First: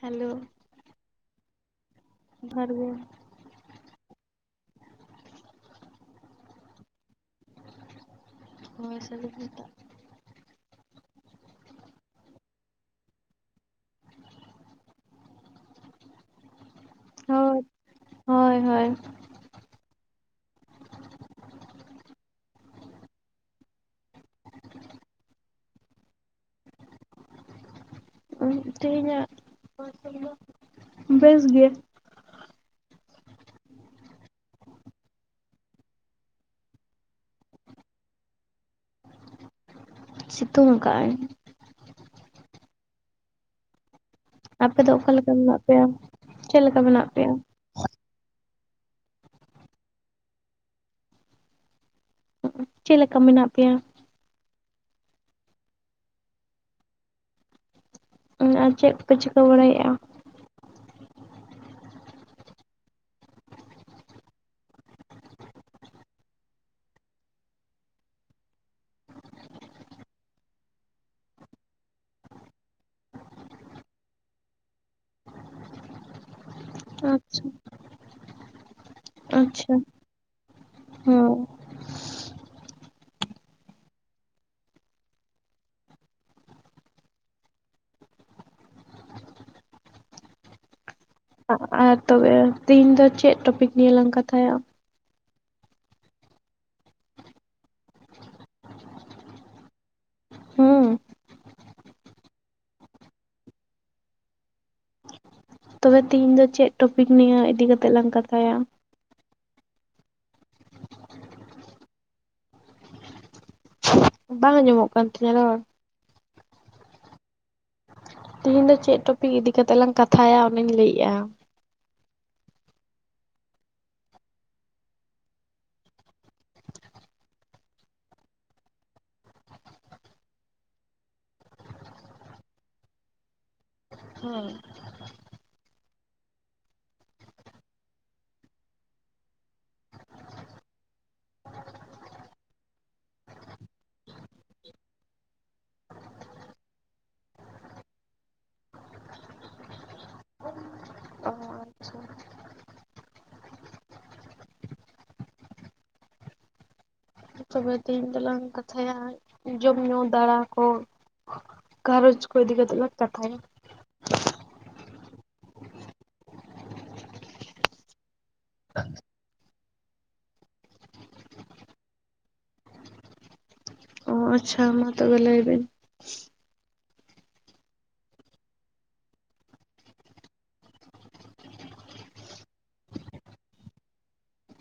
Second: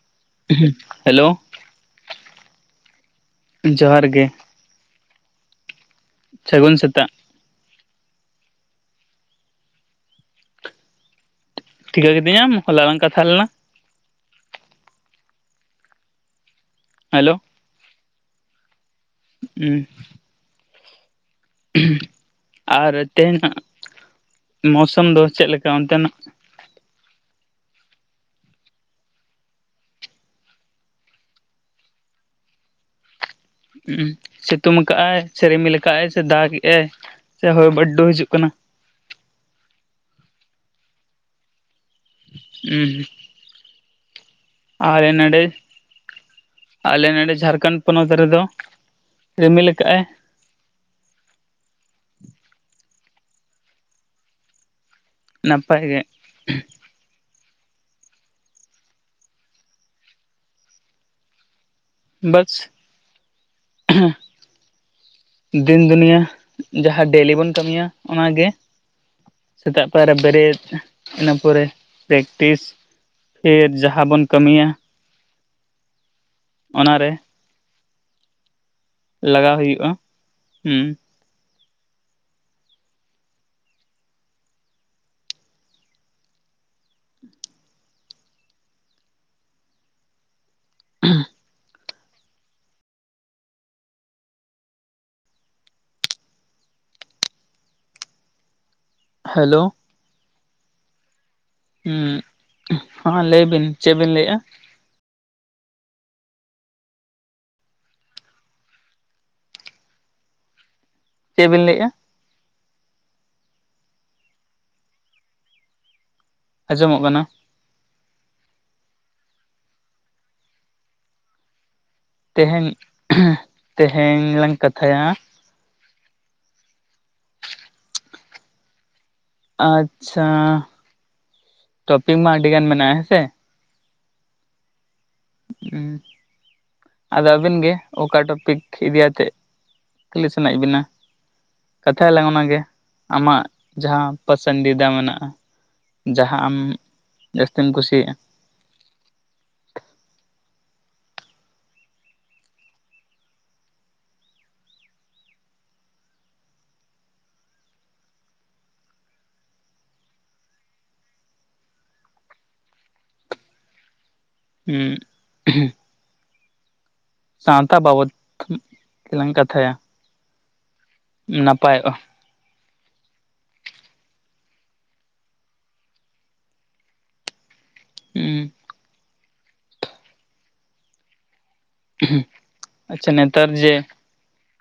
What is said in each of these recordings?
Hello hello ᱡᱚᱦᱟᱨ ᱜᱮ ᱡᱚᱦᱟᱨ ᱜᱮ ᱥᱟᱹᱜᱩᱱ ᱥᱮᱛᱟᱜ ᱦᱳᱭ‌ ᱥᱟᱜᱩᱱ ᱥᱮᱛᱟᱜ ᱴᱷᱤᱠᱟᱹ ᱠᱤᱫᱤ ᱧᱟᱢ ᱦᱚᱞᱟ ᱞᱟᱝ ᱠᱟᱛᱷᱟ ᱞᱮᱱᱟ ᱦᱮᱞᱳ ᱦᱳᱭ ᱦᱳᱭ ᱦᱳᱭ ᱦᱩᱸ ᱟᱨ ᱛᱮᱦᱮᱱᱟᱜ ᱢᱳᱣᱥᱟᱢ ᱫᱚ ᱪᱮᱫ ᱞᱮᱠᱟ ᱚᱱᱛᱮ ᱱᱟᱜ? ᱛᱮᱦᱮ ᱧᱟᱜ ᱢᱳᱣᱥᱚᱢ ᱫᱚ ᱵᱮᱥ ᱜᱮ᱾ ᱥᱤᱛᱩᱝ ᱟᱠᱟᱫᱼᱟᱭ ᱥᱮ ᱨᱤᱢᱤᱞ ᱟᱠᱟᱫᱼᱟᱭ ᱥᱮ ᱫᱟᱜᱮᱜᱼᱟᱭ? ᱥᱮ ᱦᱳᱭ ᱵᱟᱨᱰᱩ ᱦᱤᱡᱩᱜ ᱠᱟᱱᱟ ᱥᱤᱛᱩᱝ ᱟᱠᱟᱜᱼᱟᱭ ᱦᱩᱸ ᱟᱯᱮ ᱫᱚ ᱚᱠᱟ ᱟᱞᱮ ᱞᱮᱠᱟ ᱱᱚᱰᱮ, ᱢᱮᱱᱟᱜ ᱯᱮᱭᱟ? ᱪᱮᱫ ᱞᱮᱠᱟ ᱟᱞᱮ ᱢᱮᱱᱟᱜ ᱯᱮᱭᱟ ᱱᱚᱰᱮ ᱡᱷᱟᱲᱠᱷᱟᱱᱰ ᱯᱚᱱᱚᱛ ᱨᱮᱫᱚ ᱨᱤᱢᱤᱞ ᱟᱠᱟᱫᱼᱟᱭ᱾ ᱪᱮᱫ ᱞᱮᱠᱟ ᱢᱮᱱᱟᱜ ᱯᱮᱭᱟ? ᱱᱟᱯᱟᱭ ᱜᱮ᱾ ᱚ ᱟᱨ ᱪᱮᱫ ᱠᱚᱯᱮ ᱪᱤᱠᱟᱹ ᱵᱟᱲᱟ ᱭᱮᱫᱼᱟ? ᱵᱟᱥ [unintelligible] ᱫᱤᱱ ᱫᱩᱱᱤᱭᱟᱹ ᱡᱟᱦᱟᱸ ᱰᱮᱞᱤ ᱵᱚᱱ ᱠᱟᱹᱢᱤᱭᱟ ᱚᱱᱟᱜᱮ ᱥᱮᱛᱟᱜ ᱯᱟᱭᱟᱨ ᱨᱮ ᱵᱮᱨᱮᱫ ᱚᱱᱟᱹ ᱯᱚᱨᱮ ᱯᱨᱮᱠᱴᱤᱥ ᱯᱷᱤᱨ ᱡᱟᱦᱟᱸ ᱵᱚᱱ ᱠᱟᱹᱢᱤᱭᱟ ᱚᱱᱟ ᱨᱮ ᱟᱪᱪᱷᱟ ᱞᱟᱜᱟᱣ ᱦᱩᱭᱩᱜᱼᱟ᱾ ᱦᱩᱸ ᱦᱚᱸ [unintelligible] ᱟᱨ ᱛᱚᱵᱮ ᱛᱮᱦᱤᱧ ᱫᱚ ᱪᱮᱫ ᱴᱚᱯᱤᱠ ᱱᱤᱭᱮ ᱞᱟᱝ ᱠᱟᱛᱷᱟᱭᱟ? ᱦᱮᱞᱳ ᱦᱩᱸ ᱦᱩᱸ ᱞᱟᱹᱭ ᱵᱤᱱ ᱪᱮᱫ ᱵᱤᱱ ᱞᱟᱹᱭᱮᱜᱼᱟ? ᱛᱚᱵᱮ ᱛᱤᱦᱤᱧ ᱫᱚ ᱪᱮᱫ ᱴᱚᱯᱤᱠ ᱱᱤᱭᱟᱹ ᱤᱫᱤ ᱠᱟᱛᱮᱫ ᱞᱟᱝ ᱠᱟᱛᱷᱟᱭᱟ? ᱪᱮᱫ ᱵᱤᱱ ᱞᱟᱹᱭᱮᱜᱼᱟ? ᱵᱟᱝ ᱟᱸᱡᱚᱢᱚᱜ ᱠᱟᱱ ᱛᱤᱧᱟᱹ ᱨᱚᱲ? ᱟᱸᱡᱚᱢᱚᱜ ᱠᱟᱱᱟ ᱛᱤᱦᱤᱧ ᱫᱚ ᱪᱮᱫ ᱴᱚᱯᱤᱠ ᱤᱫᱤ ᱠᱟᱛᱮᱫ ᱞᱟᱝ ᱠᱟᱛᱷᱟᱭᱟ ᱚᱱᱟᱧ ᱞᱟᱹᱭᱮᱜᱼᱟ ᱛᱮᱦᱮᱧ, ᱛᱮᱦᱮᱧ ᱞᱟᱝ ᱠᱟᱛᱷᱟᱭᱟ ᱟᱪᱪᱷᱟ ᱴᱚᱯᱤᱠ ᱢᱟ ᱟᱹᱰᱤ ᱜᱟᱱ ᱢᱮᱱᱟᱜᱼᱟ ᱦᱮᱸ ᱥᱮ ᱦᱩᱸ [inaudible] ᱟᱫᱚ ᱟᱵᱤᱱ ᱜᱮ ᱚᱠᱟ ᱴᱚᱯᱤᱠ ᱤᱫᱤ ᱟᱛᱮᱫ ᱠᱩᱞᱤ ᱥᱟᱱᱟᱭᱮᱫ ᱵᱤᱱᱟ? ᱠᱟᱛᱷᱟᱞᱟᱝ ᱚᱱᱟᱜ ᱜᱮ ᱟᱢᱟᱜ ᱡᱟᱦᱟᱸ ᱯᱟᱥᱟᱱᱫᱤᱫᱟ ᱢᱮᱱᱟᱜᱼᱟ᱾ ᱡᱟᱦᱟᱸ ᱟᱢ ᱡᱟᱹᱥᱛᱤᱢ ᱠᱩᱥᱤᱭᱟᱜᱼᱟ᱾ ᱚ ᱟᱪᱪᱷᱟ ᱛᱚᱵᱮ ᱛᱮᱦᱮᱧ ᱫᱚᱞᱟᱝ ᱠᱟᱛᱷᱟᱭᱟ ᱡᱚᱢᱧᱩ ᱫᱟᱬᱟ ᱠᱚ, ᱜᱷᱟᱨᱚᱡᱽ ᱠᱚ ᱤᱫᱤ ᱠᱟᱛᱮᱫ ᱞᱟᱜ ᱠᱟᱛᱟᱭ᱾ ᱦᱮᱸ ᱥᱟᱶᱛᱟ ᱵᱟᱵᱚᱫ ᱛᱮᱞᱟᱝ ᱠᱟᱛᱷᱟᱭᱟ ᱱᱟᱯᱟᱭᱚᱜᱼᱟ᱾ ᱚ ᱟᱪᱪᱷᱟ ᱢᱟ ᱛᱚᱵᱮ ᱞᱟᱭᱵᱤᱱ ᱦᱩᱸ ᱟᱪᱪᱷᱟ ᱱᱮᱛᱟᱨ ᱡᱮ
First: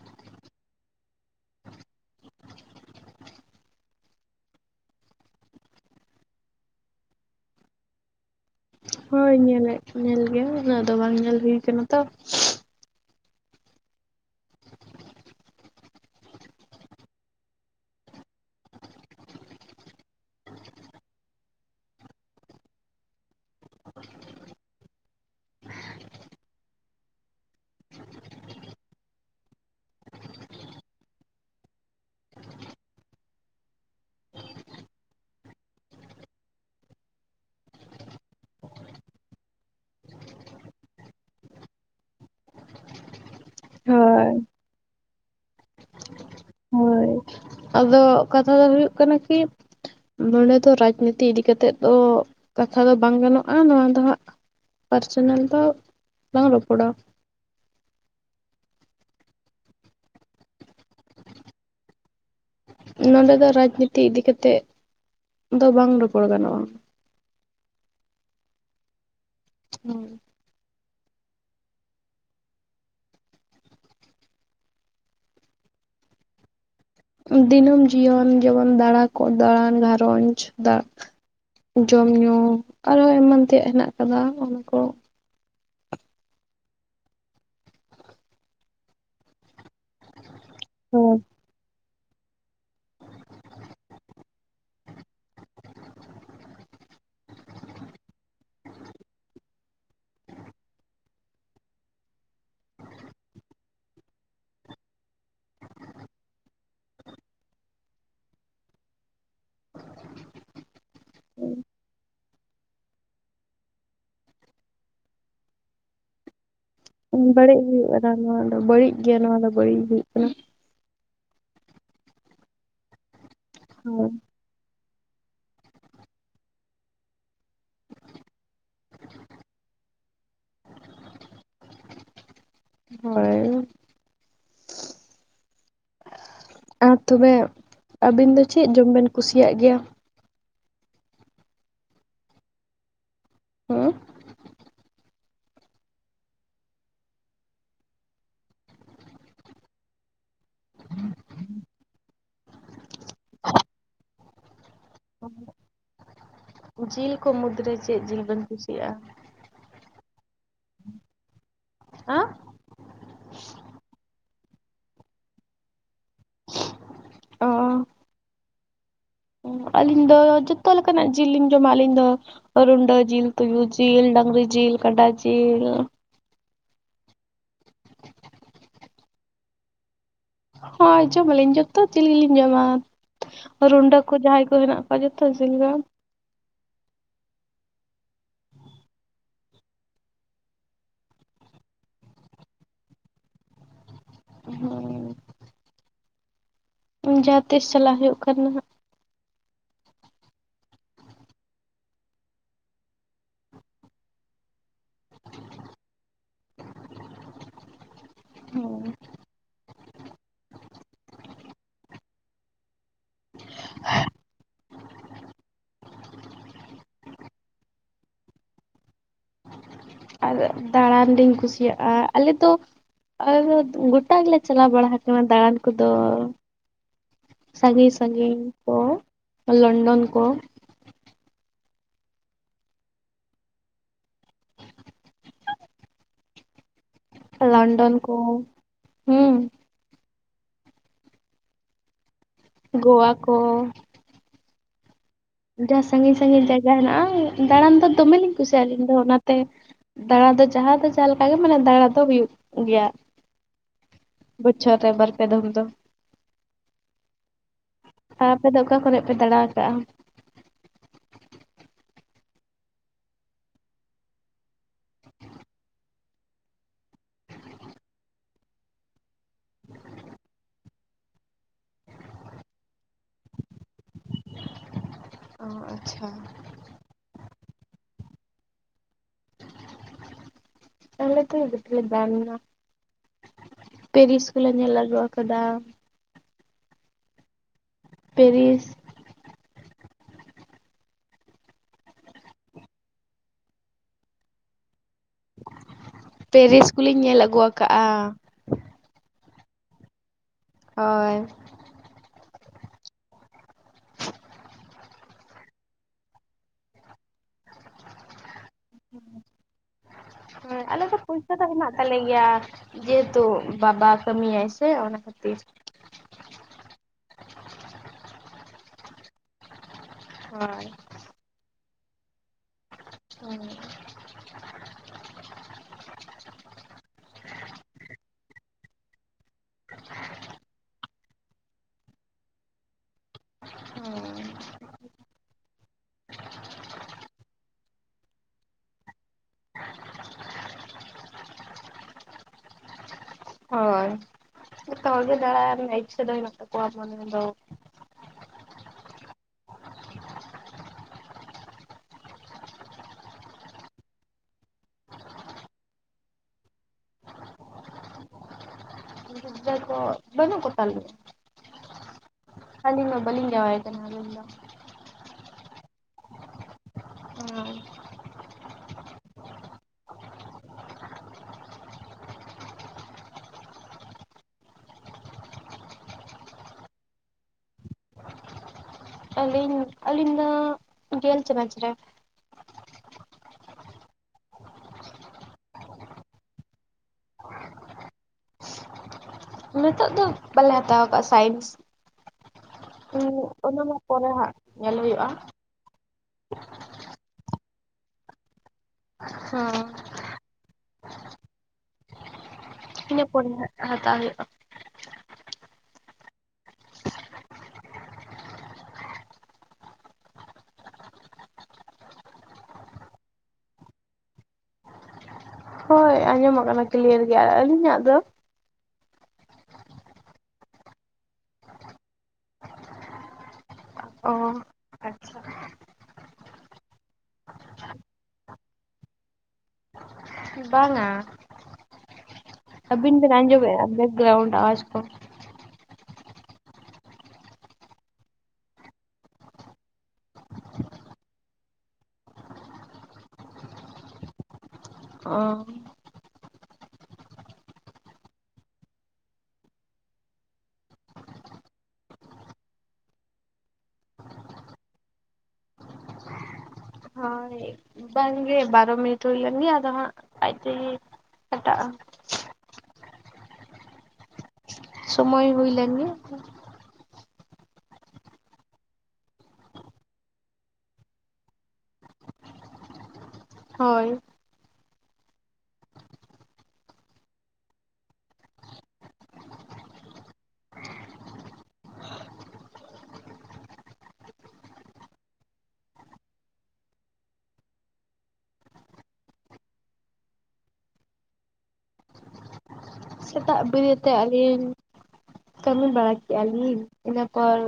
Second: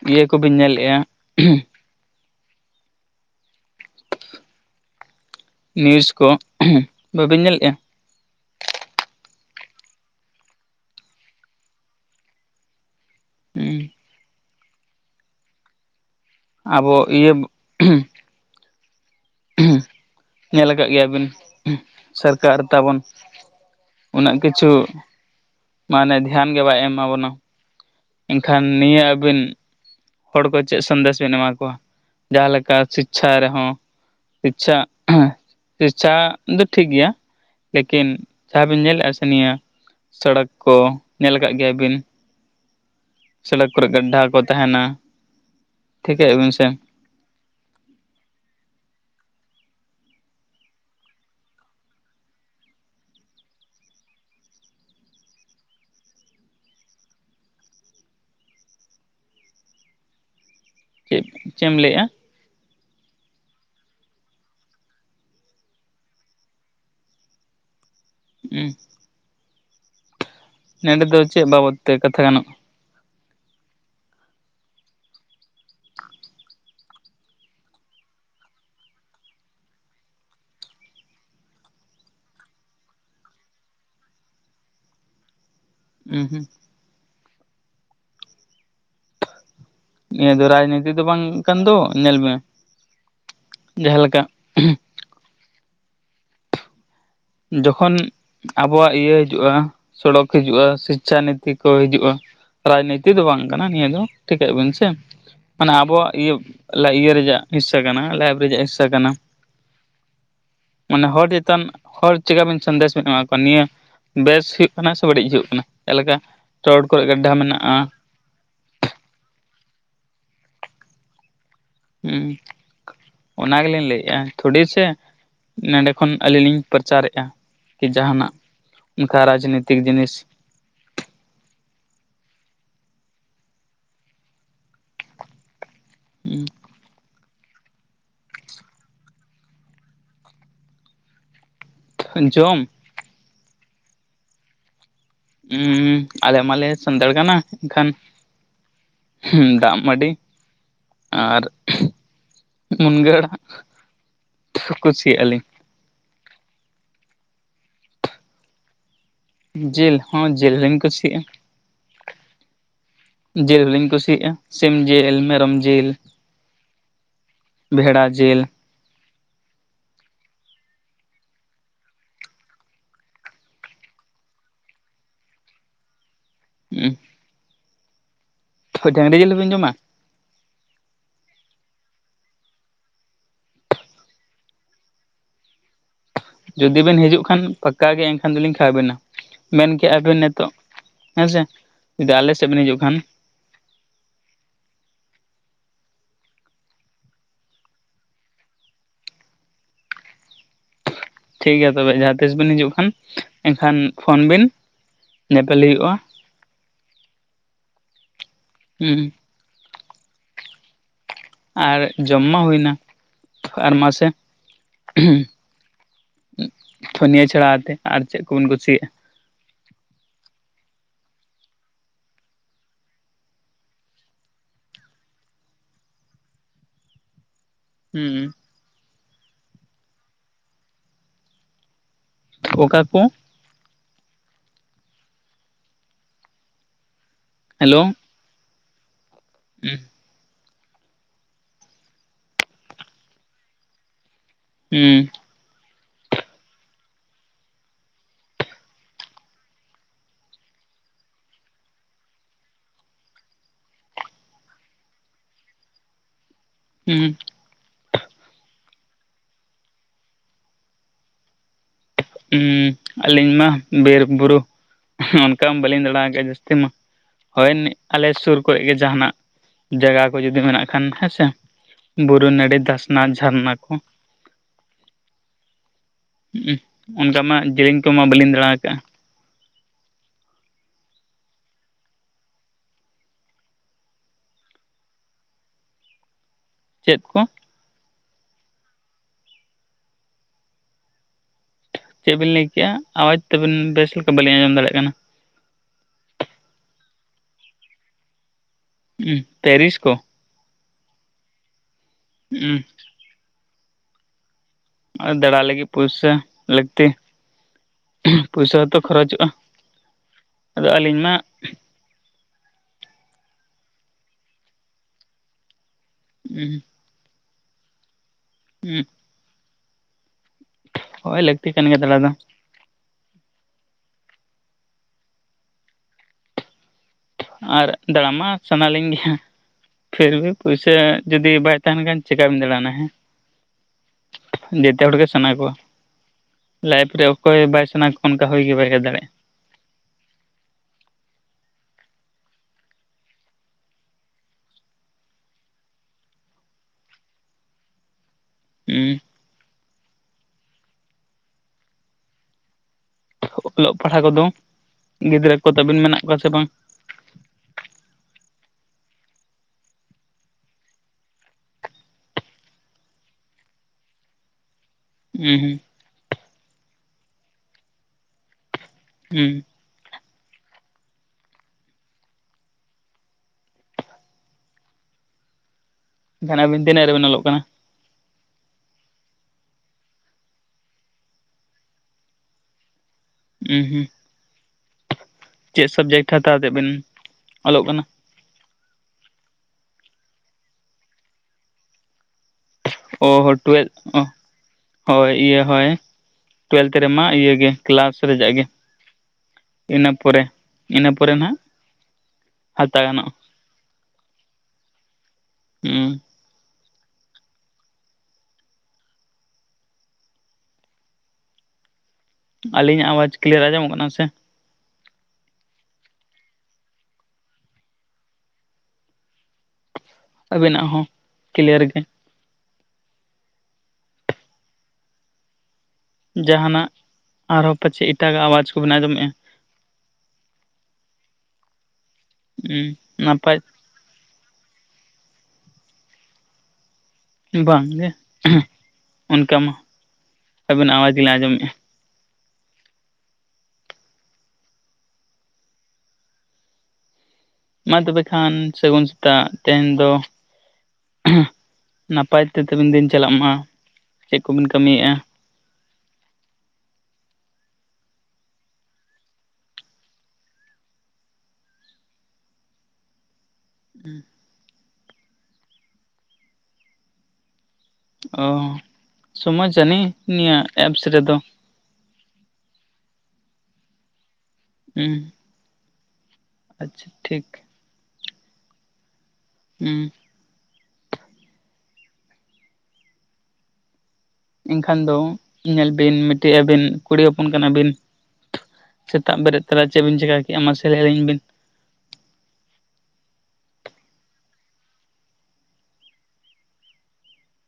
ᱤᱭᱟᱹ ᱠᱚᱵᱤᱱ ᱧᱮᱞᱮᱫᱼᱟ ᱱᱤᱭᱩᱡᱽ ᱠᱚ ᱵᱟᱹᱵᱤᱱ ᱧᱮᱞᱮᱫᱼᱟ? ᱦᱳᱭ ᱧᱮᱞᱮᱫ ᱧᱮᱞ ᱜᱮᱭᱟ ᱩᱱᱟᱹᱜ ᱫᱚ ᱵᱟᱝ ᱧᱮᱞ ᱦᱩᱭ ᱠᱟᱱᱟ ᱛᱚ ᱦᱩᱸ ᱟᱵᱚ ᱤᱭᱟᱹ ᱧᱮᱞ ᱟᱠᱟᱫ ᱜᱮᱭᱟᱵᱤᱱ ᱥᱚᱨᱠᱟᱨ ᱛᱟᱵᱚᱱ ᱩᱱᱟᱹᱜ ᱠᱤᱪᱷᱩ ᱢᱟᱱᱮ ᱫᱷᱮᱭᱟᱱ ᱜᱮ ᱵᱟᱭ ᱮᱢᱟᱵᱚᱱᱟ᱾ ᱮᱱᱠᱷᱟᱱ ᱱᱤᱭᱟᱹ ᱟᱹᱵᱤᱱ ᱦᱚᱲ ᱠᱚ ᱪᱮᱫ ᱥᱚᱱᱫᱮᱥ ᱵᱮᱱ ᱮᱢᱟ ᱠᱚᱣᱟ ᱡᱟᱦᱟᱸ ᱞᱮᱠᱟ ᱥᱤᱠᱪᱷᱟ ᱨᱮᱦᱚᱸ ᱥᱤᱪᱪᱷᱟ ᱥᱤᱪᱪᱷᱟ ᱫᱚ ᱴᱷᱤᱠ ᱜᱮᱭᱟ᱾ ᱞᱮᱠᱤᱱ ᱡᱟᱦᱟᱸ ᱵᱤᱱ ᱧᱮᱞᱮᱫᱼᱟ ᱥᱮ ᱱᱤᱭᱟᱹ ᱥᱚᱲᱚᱠ ᱠᱚ ᱧᱮᱞ ᱟᱠᱟᱫ ᱜᱮᱭᱟ ᱵᱤᱱ ᱥᱚᱲᱚᱠ ᱠᱚᱨᱮ ᱜᱟᱰᱰᱷᱟ ᱦᱳᱭ ᱠᱚ ᱛᱟᱦᱮᱱᱟ ᱴᱷᱤᱠᱟᱹᱭ ᱵᱤᱱ ᱥᱮ? ᱦᱳᱭ ᱟᱫᱚ ᱠᱟᱛᱷᱟ ᱫᱚ ᱦᱩᱭᱩᱜ ᱠᱟᱱᱟ ᱠᱤ ᱱᱚᱰᱮ ᱫᱚ ᱨᱟᱡᱽᱱᱤᱛᱤ ᱤᱫᱤ ᱠᱟᱛᱮᱫ ᱫᱚ ᱠᱟᱛᱷᱟ ᱫᱚ ᱵᱟᱝ ᱜᱟᱱᱚᱜᱼᱟ, ᱱᱚᱣᱟ ᱫᱚ ᱦᱟᱸᱜ ᱯᱟᱨᱥᱱᱟᱞ ᱫᱚ ᱞᱟᱝ ᱨᱚᱯᱚᱲᱟ᱾ ᱪᱮᱫ ᱪᱮᱫ ᱮᱢ ᱞᱟᱹᱭᱮᱜᱼᱟ? ᱱᱚᱰᱮ ᱫᱚ ᱨᱟᱡᱽᱱᱤᱛᱤ ᱤᱫᱤ ᱠᱟᱛᱮ ᱫᱚ ᱵᱟᱝ ᱨᱚᱯᱚᱲ ᱜᱟᱱᱚᱜᱼᱟ᱾ ᱦᱩᱸ ᱦᱩᱸ ᱱᱮᱸᱰᱮ ᱫᱚ ᱪᱮᱫ ᱵᱟᱵᱚᱫ ᱛᱮ ᱠᱟᱛᱷᱟ ᱜᱟᱱᱚᱜᱼᱟ? ᱫᱤᱱᱟᱹᱢ ᱡᱤᱭᱚᱱ ᱡᱮᱢᱚᱱ ᱫᱟᱬᱟ ᱠᱚ ᱫᱟᱬᱟᱱ ᱜᱷᱟᱨᱚᱸᱡᱽ ᱫᱟᱜ ᱡᱚᱢ ᱧᱩ ᱟᱨᱦᱚᱸ ᱮᱢᱟᱱ ᱛᱮᱭᱟᱜ ᱦᱮᱱᱟᱜ ᱟᱠᱟᱫᱟ ᱚᱱᱟ ᱠᱚ᱾ ᱦᱩᱸ ᱦᱩᱸ ᱱᱤᱭᱟᱹ ᱫᱚ ᱨᱟᱡᱽᱱᱤᱛᱤ ᱫᱚ ᱦᱳᱭ ᱵᱟᱝ ᱠᱟᱱ ᱫᱚ᱾ ᱧᱮᱞ ᱢᱮ ᱡᱟᱦᱟᱸ ᱞᱮᱠᱟ ᱡᱚᱠᱷᱚᱱ ᱟᱵᱚᱣᱟᱜ ᱤᱭᱟᱹ ᱦᱤᱡᱩᱜᱼᱟ ᱥᱚᱲᱚᱠ ᱦᱤᱡᱩᱜᱼᱟ, ᱥᱤᱪᱪᱷᱟ ᱱᱤᱛᱤ ᱠᱚ ᱦᱤᱡᱩᱜᱼᱟ᱾ ᱨᱟᱡᱽᱱᱤᱛᱤᱭ ᱫᱚ ᱵᱟᱝ ᱠᱟᱱᱟ ᱱᱤᱭᱟᱹ ᱫᱚ ᱴᱷᱤᱠᱟᱹᱜ ᱟᱵᱤᱱ ᱥᱮ᱾ ᱢᱟᱱᱮ ᱟᱵᱚᱣᱟᱜ ᱤᱭᱟᱹ ᱤᱭᱟᱹ ᱨᱮᱭᱟᱜ ᱦᱤᱥᱥᱟᱹ ᱠᱟᱱᱟ, ᱞᱟᱭᱤᱯᱷ ᱨᱮᱭᱟᱜ ᱦᱤᱥᱟᱹ ᱠᱟᱱᱟ᱾ ᱢᱟᱱᱮ ᱦᱚᱲ ᱪᱮᱛᱟᱱ ᱦᱚᱲ ᱪᱤᱠᱟ ᱵᱤᱱ ᱥᱚᱱᱫᱮᱥ ᱵᱤᱱ ᱮᱢᱟ ᱠᱚᱣᱟ ᱱᱤᱭᱟᱹ ᱵᱮᱥ ᱦᱩᱭᱩᱜ ᱠᱟᱱᱟ ᱥᱮ ᱵᱟᱹᱲᱤᱡ ᱦᱩᱭᱩᱜ ᱠᱟᱱᱟ ᱪᱮᱫ ᱞᱮᱠᱟ? ᱨᱳᱰ ᱠᱚᱨᱮ ᱜᱟᱰᱰᱷᱟ ᱵᱟᱹᱲᱤᱡ ᱢᱮᱱᱟᱜᱼᱟ ᱦᱩᱭᱩᱜ ᱠᱟᱱᱟ, ᱱᱚᱣᱟ ᱫᱚ ᱵᱟᱹᱲᱤᱡ ᱜᱮᱭᱟ᱾ ᱱᱚᱣᱟ ᱫᱚ ᱵᱟᱹᱲᱤᱡ ᱦᱩᱭᱩᱜ ᱠᱟᱱᱟ᱾ ᱦᱩ ᱚᱱᱟ ᱜᱮᱞᱤᱧ ᱦᱳᱭ ᱞᱟᱹᱭᱮᱜᱼᱟ᱾ ᱛᱷᱚᱲᱤ ᱥᱮ ᱱᱚᱰᱮ ᱠᱷᱚᱱ ᱟᱹᱞᱤᱧ ᱞᱤᱧ ᱯᱨᱚᱪᱟᱨᱮᱫᱼᱟ ᱠᱤ ᱡᱟᱦᱟᱱᱟᱜ? ᱚᱱᱠᱟ ᱨᱟᱡᱽᱱᱳᱛᱤᱠ ᱡᱤᱱᱤᱥ ᱦᱳᱭ [unintelligible] ᱟᱨ ᱛᱚᱵᱮ ᱟᱵᱤᱱ ᱫᱚ ᱪᱮᱫ ᱡᱚᱢ ᱵᱤᱱ ᱠᱩᱥᱤᱭᱟᱜ ᱜᱮᱭᱟ? ᱡᱚᱢ [unintelligible] [unintelligible] ᱟᱞᱮ ᱢᱟᱞᱮ ᱥᱟᱱᱛᱟᱲ ᱠᱟᱱᱟ᱾ ᱮᱱᱠᱷᱟᱱ ᱦᱩ ᱫᱟᱜᱢᱟᱹᱰᱤ ᱟᱨ ᱢᱩᱱᱜᱟᱹ ᱟᱲᱟᱜ [unintelligible] ᱡᱤᱞ ᱠᱚ ᱢᱩᱫᱽᱨᱮ ᱪᱮᱫ ᱡᱤᱞ ᱵᱤᱱ ᱠᱩᱥᱤᱭᱟᱜᱼᱟ? ᱡᱤᱞ ᱦᱚᱸ ᱡᱤᱞ ᱞᱤᱧ ᱠᱩᱥᱤᱭᱟᱜᱼᱟ᱾ ᱟᱸᱼ ᱡᱤᱞ ᱦᱚ ᱞᱤᱧ ᱠᱩᱥᱤᱭᱟᱜᱼᱟ, ᱥᱤᱢ ᱡᱤᱞ, ᱢᱮᱨᱚᱢ ᱡᱤᱞ ᱾ ᱵᱷᱮᱲᱟ ᱡᱤᱞ ᱾ ᱚ ᱟᱹᱞᱤᱧ ᱫᱚ ᱡᱚᱛᱚ ᱞᱮᱠᱟᱱᱟᱜ ᱡᱤᱞ ᱞᱤᱧ ᱡᱚᱢᱟ ᱟᱹᱞᱤᱧ ᱫᱚ ᱾ ᱨᱩᱸᱰᱟᱹ ᱡᱤᱞ, ᱛᱩᱭᱩ ᱡᱤᱞ, ᱰᱟᱝᱨᱤ ᱡᱤᱞ, ᱠᱟᱰᱟ ᱡᱤᱞ‌ ᱾ ᱦᱩᱸ [unintelligible] ᱰᱟᱝᱨᱤ ᱡᱤᱞ ᱦᱚᱸᱵᱤᱱ ᱡᱚᱢᱟ? ᱦᱳᱭ ᱡᱚᱢᱟᱞᱤᱧ ᱡᱚᱛᱚ ᱡᱤᱞ ᱜᱮᱞᱤᱧ ᱡᱚᱢᱟ ᱾ ᱨᱩᱸᱰᱟᱹ ᱠᱚ ᱡᱟᱦᱟᱸᱭ ᱠᱚ ᱦᱮᱱᱟᱜ ᱠᱚᱣᱟ ᱡᱚᱛᱚ ᱡᱤᱞ ᱜᱮ ᱾ ᱡᱩᱫᱤ ᱵᱮᱱ ᱦᱤᱡᱩᱜ ᱠᱷᱟᱱ ᱯᱟᱠᱠᱟ ᱜᱮ ᱮᱱᱠᱷᱟᱱ ᱫᱚᱞᱤᱧ ᱠᱷᱟᱣᱟᱣ ᱵᱤᱱᱟ ᱢᱮᱱ ᱠᱮᱜᱼᱟᱵᱤᱱ ᱱᱤᱛᱚᱜ᱾ ᱦᱮᱸᱥᱮ ᱡᱩᱫᱤ ᱟᱞᱮ ᱥᱮᱫ ᱵᱮᱱ ᱦᱤᱡᱩᱜ ᱠᱷᱟᱱ᱾ ᱦᱳᱭ ᱡᱟᱦᱟᱸᱛᱤᱥ ᱪᱟᱞᱟᱜ ᱦᱩᱭᱩᱜ ᱠᱷᱟᱱ ᱫᱚ ᱦᱟᱸᱜ᱾ ᱴᱷᱤᱠ ᱜᱮᱭᱟ ᱛᱚᱵᱮ ᱡᱟᱦᱟᱸ ᱛᱤᱥ ᱵᱤᱱ ᱦᱤᱡᱩᱜ ᱠᱷᱟᱱ ᱮᱱᱠᱷᱟᱱ ᱯᱷᱳᱱ ᱵᱤᱱ ᱧᱮᱯᱮᱞ ᱦᱩᱭᱩᱜᱼᱟ᱾ ᱦᱳᱭ ᱦᱩᱸ ᱟᱨ ᱡᱚᱢ ᱢᱟ ᱦᱩᱭᱱᱟ ᱟᱨ ᱢᱟᱥᱮ ᱱᱤᱭᱟᱹ ᱪᱷᱟᱲᱟ ᱟᱨ ᱪᱮᱫ ᱠᱚ ᱵᱤᱱ ᱠᱩᱥᱤᱭᱟᱜᱼᱟ? ᱟᱨ ᱫᱟᱬᱟᱱ ᱞᱤᱧ ᱠᱩᱥᱤᱭᱟᱜᱼᱟ᱾ ᱟᱞᱮ ᱫᱚ ᱟᱨ ᱜᱚᱴᱟ ᱜᱮᱞᱮ ᱪᱟᱞᱟᱣ ᱵᱟᱲᱟ ᱠᱟᱱᱟ ᱫᱟᱬᱟᱱ ᱠᱚᱫᱚ᱾ ᱥᱟᱺᱜᱤᱧ ᱦᱩᱸ ᱥᱟᱺᱜᱤᱧ ᱠᱚ ᱞᱚᱱᱰᱚᱱ ᱠᱚ ᱚᱠᱟ ᱠᱚ? ᱦᱮᱞᱳ ᱞᱚᱱᱰᱚᱱ ᱠᱚ ᱦᱩᱸ ᱾ [unintelligible] ᱜᱳᱣᱟ ᱠᱚ ᱦᱩᱸ ᱡᱟᱦᱟᱸ ᱥᱟᱺᱜᱤᱧ ᱥᱟᱺᱜᱤᱧ ᱡᱟᱭᱜᱟ ᱦᱮᱱᱟᱜᱼᱟ, ᱫᱟᱬᱟᱱ ᱫᱚ ᱫᱚᱢᱮᱞᱤᱧ ᱠᱩᱥᱤᱭᱟᱜᱼᱟ᱾ ᱟᱹᱞᱤᱧ ᱫᱚ ᱚᱱᱟᱛᱮ ᱫᱟᱬᱟ ᱫᱚ ᱡᱟᱦᱟᱸ ᱫᱚ ᱡᱟᱦᱟᱸ ᱞᱮᱠᱟ ᱜᱮ ᱢᱟᱱᱮ ᱫᱟᱬᱟ ᱫᱚ ᱦᱩᱭᱩᱜ ᱜᱮᱭᱟ᱾ ᱵᱚᱪᱷᱚᱨ ᱨᱮ ᱵᱟᱨ ᱯᱮ ᱫᱷᱚᱢ ᱫᱚ᱾ ᱦᱩᱸ ᱟᱨ ᱟᱯᱮ ᱫᱚ ᱚᱠᱟ ᱠᱚᱨᱮ ᱯᱮ ᱫᱟᱲᱬᱟ ᱟᱠᱟᱜᱼᱟ? ᱩᱸᱻ ᱟᱹᱞᱤᱧ ᱢᱟ ᱵᱤᱨ ᱵᱩᱨᱩ ᱚᱱᱠᱟ ᱵᱟᱹᱞᱤᱧ ᱫᱟᱬᱟ ᱠᱟᱜᱼᱟ ᱡᱟᱹᱥᱛᱤ ᱢᱟ ᱾ ᱦᱳᱭ ᱟᱞᱮ ᱥᱩᱨ ᱠᱚᱨᱮ ᱜᱮ ᱡᱟᱦᱟᱱᱟᱜ ᱡᱟᱭᱜᱟ ᱠᱚ ᱡᱩᱫᱤ ᱢᱮᱱᱟᱜ ᱠᱷᱟᱱ ᱦᱮᱸᱥᱮ ᱵᱩᱨᱩ ᱱᱟᱹᱲᱤ ᱫᱷᱟᱥᱱᱟ ᱡᱷᱟᱨᱱᱟ ᱠᱚ᱾ ᱚ ᱟᱪᱪᱷᱟ ᱚᱱᱠᱟ ᱢᱟ ᱡᱮᱧᱮᱧ ᱠᱚᱢᱟ ᱵᱟᱹᱞᱤᱧ ᱫᱟᱬᱟᱣ ᱠᱟᱜᱼᱟ᱾ ᱟᱞᱮ ᱫᱚ [unintelligible] ᱯᱮᱨᱤᱥ ᱠᱚᱞᱮ ᱧᱮᱞ ᱟᱹᱜᱩ ᱟᱠᱟᱫᱟ᱾ ᱪᱮᱫ ᱠᱚ? ᱯᱮᱨᱤᱥ ᱪᱮᱜ ᱵᱤᱱ ᱞᱟᱹᱭ ᱠᱮᱜᱼᱟ ᱟᱣᱟᱡᱽ ᱛᱟᱵᱮᱱ ᱵᱮᱥ ᱞᱮᱠᱟ ᱵᱟᱹᱞᱤᱧ ᱟᱸᱡᱚᱢ ᱫᱟᱲᱮᱜ ᱠᱟᱱᱟ᱾ ᱯᱮᱨᱤᱥ ᱠᱚᱞᱤᱧ ᱧᱮᱞ ᱟᱹᱜᱩᱣᱟᱠᱟᱜᱼᱟ᱾ ᱯᱮᱨᱤᱥ ᱠᱚ ᱦᱚᱭ ᱦᱩᱸᱜᱼᱩᱸ ᱟᱨ ᱫᱟᱬᱟ ᱞᱟᱹᱜᱤᱜ ᱯᱩᱭᱥᱟ ᱞᱟᱹᱠᱛᱤ ᱯᱩᱭᱥᱟᱛᱚ ᱠᱷᱚᱨᱚᱪᱚᱜᱼᱟ ᱦᱳᱭ ᱟᱫᱚ ᱟᱞᱮ ᱫᱚ ᱟᱹᱞᱤᱧ ᱢᱟ ᱯᱚᱭᱥᱟ ᱫᱚ ᱦᱮᱱᱟᱜ ᱛᱟᱞᱮ ᱜᱮᱭᱟ ᱡᱮᱦᱮᱛᱩ ᱵᱟᱵᱟ ᱠᱟᱹᱢᱤᱭᱟᱭ ᱥᱮ ᱚᱱᱟ ᱠᱷᱟᱹᱛᱤᱨ᱾ ᱩᱸ ᱦᱩᱸ ᱦᱚᱭ ᱦᱚᱭ ᱞᱟᱹᱠᱛᱤ ᱠᱟᱱ ᱜᱮᱭᱟ ᱫᱟᱬᱟ ᱫᱚ᱾ [unintelligible] ᱟᱨ ᱫᱟᱬᱟ ᱢᱟ ᱥᱟᱱᱟᱞᱤᱧ ᱜᱮᱭᱟ᱾ ᱯᱷᱤᱨ ᱵᱷᱤ ᱯᱩᱭᱥᱟ ᱡᱩᱫᱤ ᱵᱟᱭ ᱛᱟᱦᱮᱱ ᱠᱷᱟᱱ ᱪᱮᱠᱟᱵᱤᱱ ᱫᱟᱬᱟᱱᱟ ᱦᱮᱸ᱾ ᱡᱮᱛᱮ ᱦᱚᱲ ᱜᱮ ᱥᱟᱱᱟ ᱠᱚᱣᱟ᱾ ᱞᱟᱭᱤᱯ ᱨᱮ ᱚᱠᱚᱭ ᱵᱟᱭ ᱥᱟᱱᱟ ᱠᱚᱣᱟ ᱚᱱᱠᱟ ᱦᱳᱭ ᱜᱮ ᱵᱟᱭ ᱦᱳᱭ ᱫᱟᱲᱮᱭᱟᱜᱼᱟ᱾ ᱦᱚᱭ ᱡᱷᱚᱛᱚ ᱦᱚᱲ ᱜᱮ ᱫᱟᱬᱟ ᱨᱮᱱᱟᱜ ᱤᱪᱷᱟᱹ ᱫᱚ ᱦᱮᱱᱟᱜ ᱛᱟᱠᱚᱣᱟ ᱢᱚᱱᱮ ᱨᱮᱫᱚ᱾ ᱩᱸ ᱚᱞᱚᱜ ᱯᱟᱲᱦᱟᱜ ᱠᱚᱫᱚ ᱜᱤᱫᱽᱨᱟᱹ ᱠᱚ ᱛᱟᱹᱵᱤᱱ ᱢᱮᱱᱟᱜ ᱠᱚᱣᱟ ᱥᱮ ᱵᱟᱝ? ᱜᱤᱫᱽᱨᱟᱹ ᱠᱚ ᱵᱟᱹᱱᱩᱜ ᱠᱚ ᱛᱟᱞᱤᱧᱟ᱾ ᱟᱞᱤᱧ ᱢᱟ ᱵᱟᱹᱞᱤᱧ ᱡᱟᱶᱟᱭ ᱠᱟᱱᱟ ᱟᱞᱤᱧ ᱫᱚ᱾ ᱦᱩᱸ ᱦᱩᱸ ᱚᱸ ᱦᱩᱸ ᱡᱟᱦᱱᱟᱜ ᱢᱤᱛᱤᱫᱤᱱᱜ ᱨᱮᱵᱤᱱ ᱚᱞᱚᱜ ᱠᱟᱱᱟ? [inaudible] ᱟᱹᱞᱤᱧ ᱟᱞᱤ ᱫᱚ ᱜᱮᱞ ᱪᱟᱱᱟᱪ ᱨᱮ᱾ ᱩᱸ ᱦᱩᱸ ᱪᱮᱜ ᱥᱟᱵᱡᱮᱠᱴ ᱦᱟᱛᱟᱣ ᱛᱮᱜ ᱵᱮᱱ ᱚᱞᱚᱜ ᱠᱟᱱᱟ? ᱱᱤᱛᱚᱜ ᱫᱚ ᱵᱟᱞᱮ ᱦᱟᱛᱟᱣ ᱠᱟᱜᱼᱟ ᱥᱟᱭᱤᱱᱥ᱾ ᱚ ᱚᱸ ᱦᱚ ᱚᱱᱟ ᱢᱟ ᱴᱩᱭᱮᱞᱵᱷ ᱚ ᱯᱚᱨᱮ ᱦᱟᱸᱜ ᱧᱮᱞ ᱦᱩᱭᱩᱜᱼᱟ᱾ ᱦᱳᱭ ᱤᱭᱟᱹ ᱦᱳᱭ ᱴᱩᱭᱮᱞᱛᱷ ᱨᱮᱢᱟ ᱤᱭᱟᱹ ᱜᱮ ᱠᱮᱞᱟᱥ ᱨᱮᱭᱟᱜ ᱜᱮ᱾ ᱦᱚᱸ ᱤᱱᱟᱹ ᱯᱚᱨᱮ ᱤᱱᱟᱹ ᱯᱚᱨᱮ ᱱᱟᱜ ᱤᱱᱟᱹ ᱯᱚᱨᱮ ᱦᱟᱸᱜ ᱦᱟᱛᱟᱣ ᱦᱩᱭᱩᱜᱼᱟ᱾ ᱦᱩᱸ ᱟᱹᱞᱤᱧᱟᱜ ᱟᱣᱟᱡᱽ ᱠᱞᱤᱭᱟᱨ ᱟᱸᱡᱚᱢᱚᱜ ᱠᱟᱱᱟ ᱥᱮ? ᱦᱳᱭ ᱟᱸᱡᱚᱢᱚᱸᱜ ᱠᱟᱱᱟ ᱠᱤᱞᱭᱟᱹᱨ ᱜᱮ ᱟᱨ ᱟᱞᱤᱧᱟᱜ ᱫᱚ ᱟᱵᱤᱱᱟᱜ ᱦᱚᱸ ᱠᱤᱞᱭᱟᱹᱨ ᱜᱮ ᱚ ᱟᱪᱪᱷᱟ ᱡᱟᱦᱟᱱᱟᱜ ᱟᱨᱦᱚᱸ ᱯᱟᱪᱮᱫ ᱮᱴᱟᱜ ᱟᱜ ᱟᱣᱟᱡᱽ ᱠᱚ ᱵᱤᱱ ᱟᱡᱚᱢ ᱮᱜ-ᱟ ᱵᱟᱝ-ᱟ ᱦᱩᱸ ᱟᱵᱤᱱ ᱵᱤᱱ ᱱᱟᱯᱟᱭ ᱟᱡᱚᱢ ᱮᱫᱟ ᱵᱮᱜᱨᱟᱣᱩᱱᱴ ᱟᱣᱟᱡ ᱠᱚ ᱵᱟᱝ ᱜᱮ ᱚᱱᱠᱟ ᱢᱟ ᱟᱵᱤᱱᱟᱜ ᱟᱣᱟᱡᱽ [unintelligible] ᱟᱸᱡᱚᱢ ᱮᱜ-ᱟ ᱚ ᱢᱟ ᱛᱚᱵᱮ ᱠᱷᱟᱱ ᱥᱟᱹᱜᱩᱱ ᱥᱮᱛᱟᱜ ᱛᱮᱦᱮᱧ ᱫᱚ ᱱᱟᱯᱟᱭ ᱛᱮ ᱛᱮᱵᱤᱱ ᱫᱤᱱ ᱪᱟᱞᱟᱜ ᱢᱟ ᱪᱮᱫ ᱠᱚᱵᱤᱱ ᱠᱟᱹᱢᱤ ᱮᱜ-ᱟ ᱦᱚᱭ ᱵᱟᱝᱜᱮ ᱵᱟᱨᱚ ᱢᱤᱱᱤᱴ ᱦᱩᱭ ᱞᱮᱱ ᱜᱮ ᱟᱫᱚ ᱦᱟᱸᱜ ᱟᱡ ᱛᱮᱜᱮ ᱠᱟᱴᱟᱜ-ᱟ ᱦᱩᱸ ᱥᱚᱢᱚᱭ ᱦᱳᱭ ᱞᱮᱱ ᱜᱮ ᱚ ᱥᱚᱢᱟᱡᱽ ᱡᱟᱹᱱᱤ ᱱᱤᱭᱟᱹ ᱮᱯᱥ ᱨᱮᱫᱚ ᱦᱚᱭ ᱩᱸ ᱟᱪᱷᱟ ᱴᱷᱤᱠ [unintelligible] ᱮᱱᱠᱷᱟᱱ ᱫᱚ ᱧᱮᱞ ᱵᱤᱱ ᱢᱤᱫ ᱴᱤᱡ ᱟᱹᱵᱤᱱ ᱠᱩᱲᱤ ᱦᱚᱯᱚᱱ ᱠᱟᱱᱟ ᱵᱤᱱ᱾ ᱥᱮᱛᱟᱜ ᱵᱮᱨᱮᱫ ᱛᱚᱨᱟ ᱪᱮᱫ ᱵᱤᱱ ᱪᱮᱠᱟ ᱠᱮᱫᱼᱟ ᱢᱟ ᱥᱮ ᱞᱟᱹᱭ ᱟᱹᱞᱤᱧ ᱵᱤᱱ? ᱥᱮᱛᱟᱜ ᱵᱮᱨᱮᱫ ᱛᱮ ᱟᱹᱞᱤᱧ ᱠᱟᱹᱢᱤ ᱵᱟᱲᱟ ᱠᱮᱜ-ᱟ ᱞᱤᱧ ᱤᱱᱟᱹ ᱯᱚᱨ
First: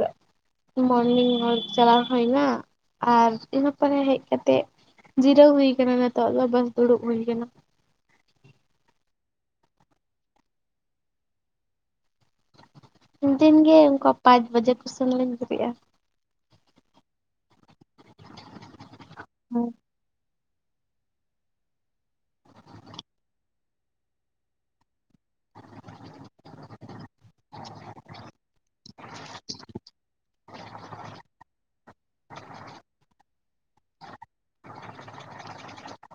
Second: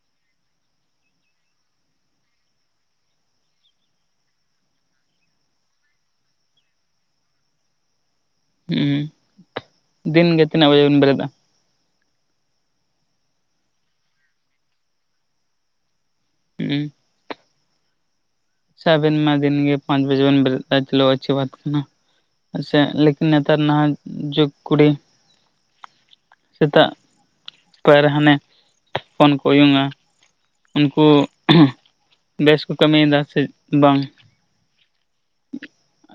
ᱢᱚᱨᱱᱤᱱᱜ ᱣᱟᱠ ᱪᱟᱞᱟᱣ ᱦᱳᱭ ᱱᱟ ᱟᱨ ᱤᱱᱟᱹ ᱯᱚᱨᱮ ᱦᱮᱡ ᱠᱟᱛᱮ ᱡᱤᱨᱟᱹᱣ ᱦᱩᱭ ᱟᱠᱟᱱᱟ ᱱᱤᱛᱚᱜ ᱫᱚ ᱵᱟᱥ ᱫᱩᱲᱩᱵ ᱦᱩᱭ ᱠᱟᱱᱟ᱾ ᱫᱤᱱ ᱜᱮ ᱛᱤᱱᱟᱹᱜ ᱵᱟᱡᱮ ᱵᱮᱱ ᱵᱮᱨᱮᱫ-ᱟ? ᱫᱤᱱ ᱜᱮ ᱚᱱᱠᱟ ᱯᱟᱸᱪ ᱵᱟᱡᱮ ᱠᱚᱥᱚᱢᱚᱭ ᱞᱤᱧ ᱵᱤᱨᱤᱫᱼᱟ [unintelligible] [unintelligible] ᱟᱵᱤᱱ ᱢᱟ ᱫᱤᱱ ᱜᱮ ᱯᱟᱸᱪ ᱵᱟᱡᱮ ᱵᱤᱱ ᱵᱤᱨᱤᱫ-ᱟ ᱪᱚᱞᱳ ᱟᱹᱪᱷᱤ ᱵᱟᱛ ᱠᱟᱱᱟ᱾ ᱟᱪᱷᱟ ᱞᱮᱠᱤᱱ ᱱᱮᱛᱟᱨ ᱱᱟᱦᱟᱜ ᱡᱩᱜᱽ ᱠᱩᱲᱤ ᱥᱮᱛᱟᱜ ᱯᱟᱭᱟᱨ ᱨᱮ ᱦᱟᱱᱮ ᱯᱷᱚᱱ ᱠᱚ ᱩᱭᱩᱝᱼᱟ᱾ ᱩᱱᱠᱩ ᱵᱮᱥ ᱠᱚ ᱠᱟᱹᱢᱤ ᱮᱫᱟ ᱥᱮ ᱵᱟᱝ? [unintelligible] [inaudible]